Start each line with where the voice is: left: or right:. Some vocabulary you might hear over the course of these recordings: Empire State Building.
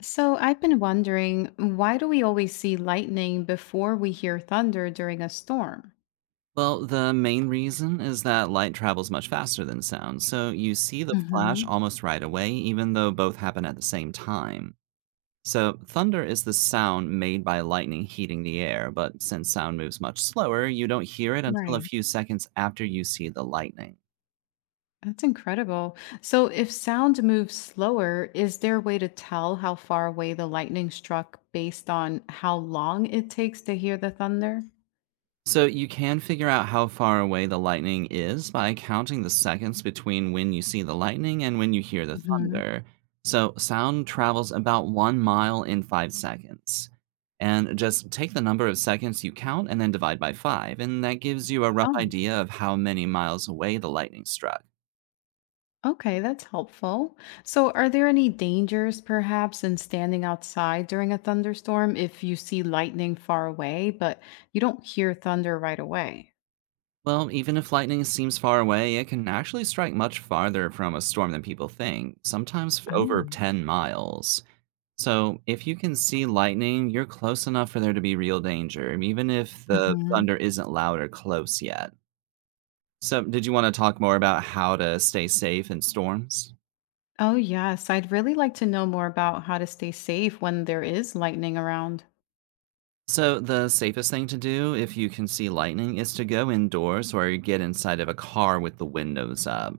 left: So I've been wondering, why do we always see lightning before we hear thunder during a storm?
right: Well, the main reason is that light travels much faster than sound, so you see the flash
left: Hmm.
right: almost right away, even though both happen at the same time. So, thunder is the sound made by lightning heating the air, but since sound moves much slower, you don't hear it until a
left: Right.
right: few seconds after you see the lightning.
left: That's incredible. So if sound moves slower, is there a way to tell how far away the lightning struck based on how long it takes to hear the thunder?
right: So you can figure out how far away the lightning is by counting the seconds between when you see the lightning and when you hear the
left: Hmm.
right: thunder. So sound travels about 1 mile in 5 seconds. And just take the number of seconds you count and then divide by five, and that gives you a rough
left: Oh,
right: idea of how many miles away the lightning struck.
left: okay, that's helpful. So are there any dangers perhaps in standing outside during a thunderstorm if you see lightning far away, but you don't hear thunder right away?
right: Well, even if lightning seems far away, it can actually strike much farther from a storm than people think, sometimes over
left: Oh,
right: 10 miles. So, if you can see lightning, you're close enough for there to be real danger, even if the
left: mhm.
right: thunder isn't loud or close yet. So, did you want to talk more about how to stay safe in storms?
left: Oh, yes. I'd really like to know more about how to stay safe when there is lightning around.
right: So, the safest thing to do if you can see lightning is to go indoors or get inside of a car with the windows up.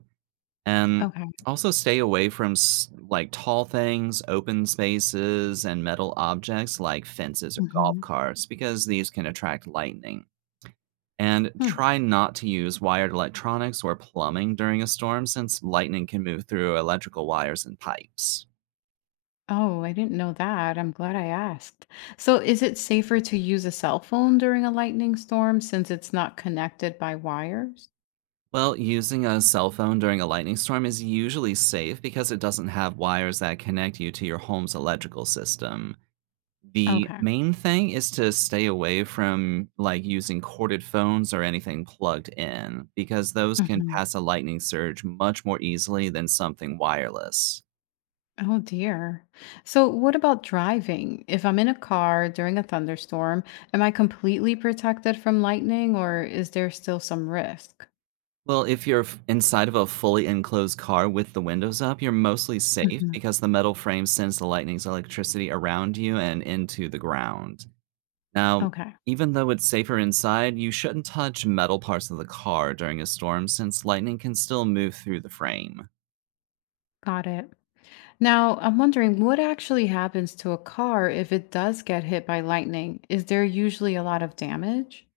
right: And
left: Okay.
right: also stay away from like tall things, open spaces, and metal objects like fences or golf
left: Hmm.
right: carts because these can attract lightning. And
left: Hmm.
right: try not to use wired electronics or plumbing during a storm since lightning can move through electrical wires and pipes.
left: Oh, I didn't know that. I'm glad I asked. So, is it safer to use a cell phone during a lightning storm since it's not connected by wires?
right: Well, using a cell phone during a lightning storm is usually safe because it doesn't have wires that connect you to your home's electrical system. The
left: Okay.
right: main thing is to stay away from, like, using corded phones or anything plugged in, because those can
left: Hmm.
right: pass a lightning surge much more easily than something wireless.
left: Oh, dear. So, what about driving? If I'm in a car during a thunderstorm, am I completely protected from lightning or is there still some risk?
right: Well, if you're inside of a fully enclosed car with the windows up, you're mostly safe
left: Mhm.
right: because the metal frame sends the lightning's electricity around you and into the ground. Now,
left: Okay.
right: even though it's safer inside, you shouldn't touch metal parts of the car during a storm since lightning can still move through the frame.
left: Got it. Now, I'm wondering what actually happens to a car if it does get hit by lightning? Is there usually a lot of damage?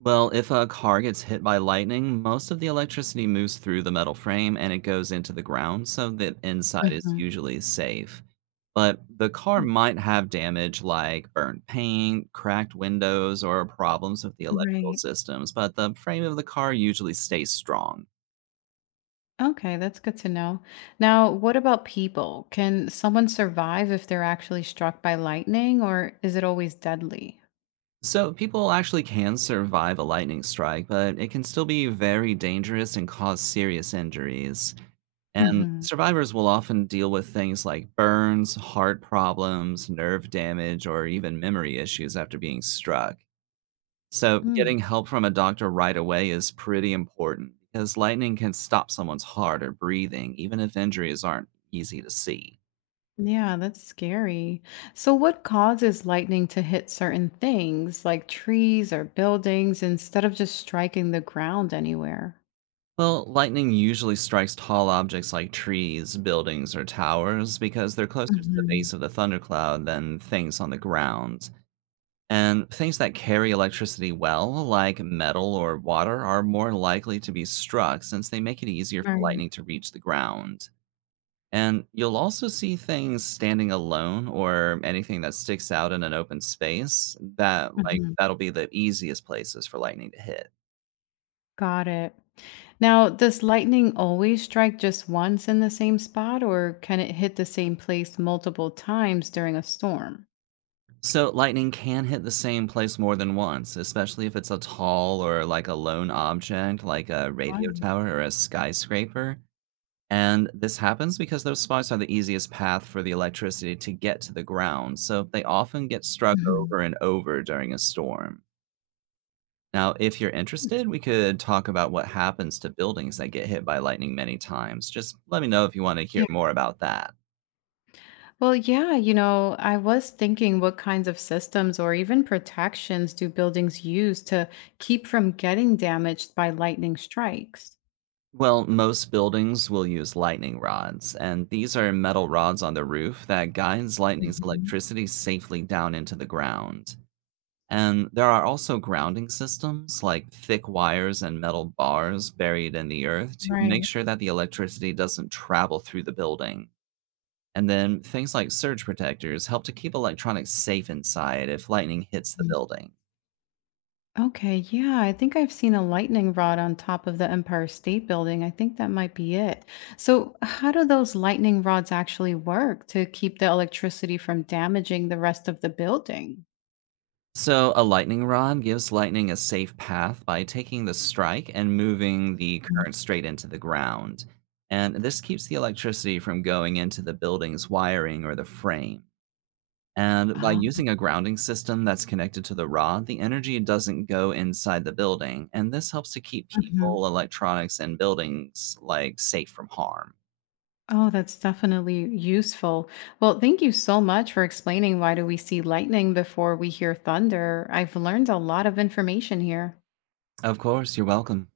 right: Well, if a car gets hit by lightning, most of the electricity moves through the metal frame and it goes into the ground, so that inside is
left: Hmm.
right: usually safe. But the car might have damage like burnt paint, cracked windows, or problems with the electrical
left: Right.
right: systems, but the frame of the car usually stays strong.
left: Okay, that's good to know. Now, what about people? Can someone survive if they're actually struck by lightning, or is it always deadly?
right: So people actually can survive a lightning strike, but it can still be very dangerous and cause serious injuries. And
left: Hmm.
right: survivors will often deal with things like burns, heart problems, nerve damage, or even memory issues after being struck. So,
left: Mm.
right: getting help from a doctor right away is pretty important because lightning can stop someone's heart or breathing, even if injuries aren't easy to see.
left: Yeah, that's scary. So, what causes lightning to hit certain things like trees or buildings instead of just striking the ground anywhere?
right: Well, lightning usually strikes tall objects like trees, buildings, or towers because they're closer to the
left: Hmm.
right: base of the thundercloud than things on the ground. And things that carry electricity well, like metal or water, are more likely to be struck since they make it easier for lightning to reach the ground. And you'll also see things standing alone or anything that sticks out in an open space that like
left: Mhm.
right: that'll be the easiest places for lightning to hit.
left: Got it. Now, does lightning always strike just once in the same spot, or can it hit the same place multiple times during a storm?
right: So lightning can hit the same place more than once, especially if it's a tall or like a lone object like a radio
left: Wow.
right: tower or a skyscraper. And this happens because those spots are the easiest path for the electricity to get to the ground, so they often get struck
left: Mhm.
right: over and over during a storm. Now, if you're interested, we could talk about what happens to buildings that get hit by lightning many times. Just let me know if you want to hear
left: Yeah.
right: more about that.
left: Well, yeah, I was thinking what kinds of systems or even protections do buildings use to keep from getting damaged by lightning strikes?
right: Well, most buildings will use lightning rods, and these are metal rods on the roof that guides lightning's
left: Mhm.
right: electricity safely down into the ground. And there are also grounding systems like thick wires and metal bars buried in the earth to make
left: Right.
right: sure that the electricity doesn't travel through the building. And then things like surge protectors help to keep electronics safe inside if lightning hits the building.
left: Okay, yeah, I think I've seen a lightning rod on top of the Empire State Building. I think that might be it. So, how do those lightning rods actually work to keep the electricity from damaging the rest of the building?
right: So, a lightning rod gives lightning a safe path by taking the strike and moving the
left: Mm.
right: current straight into the ground. And this keeps the electricity from going into the building's wiring or the frame. And by
left: Oh,
right: using a grounding system that's connected to the rod, the energy doesn't go inside the building. And this helps to keep
left: mhm.
right: people, electronics, and buildings like safe from harm.
left: Oh, that's definitely useful. Well, thank you so much for explaining why do we see lightning before we hear thunder. I've learned a lot of information here.
right: Of course, you're welcome.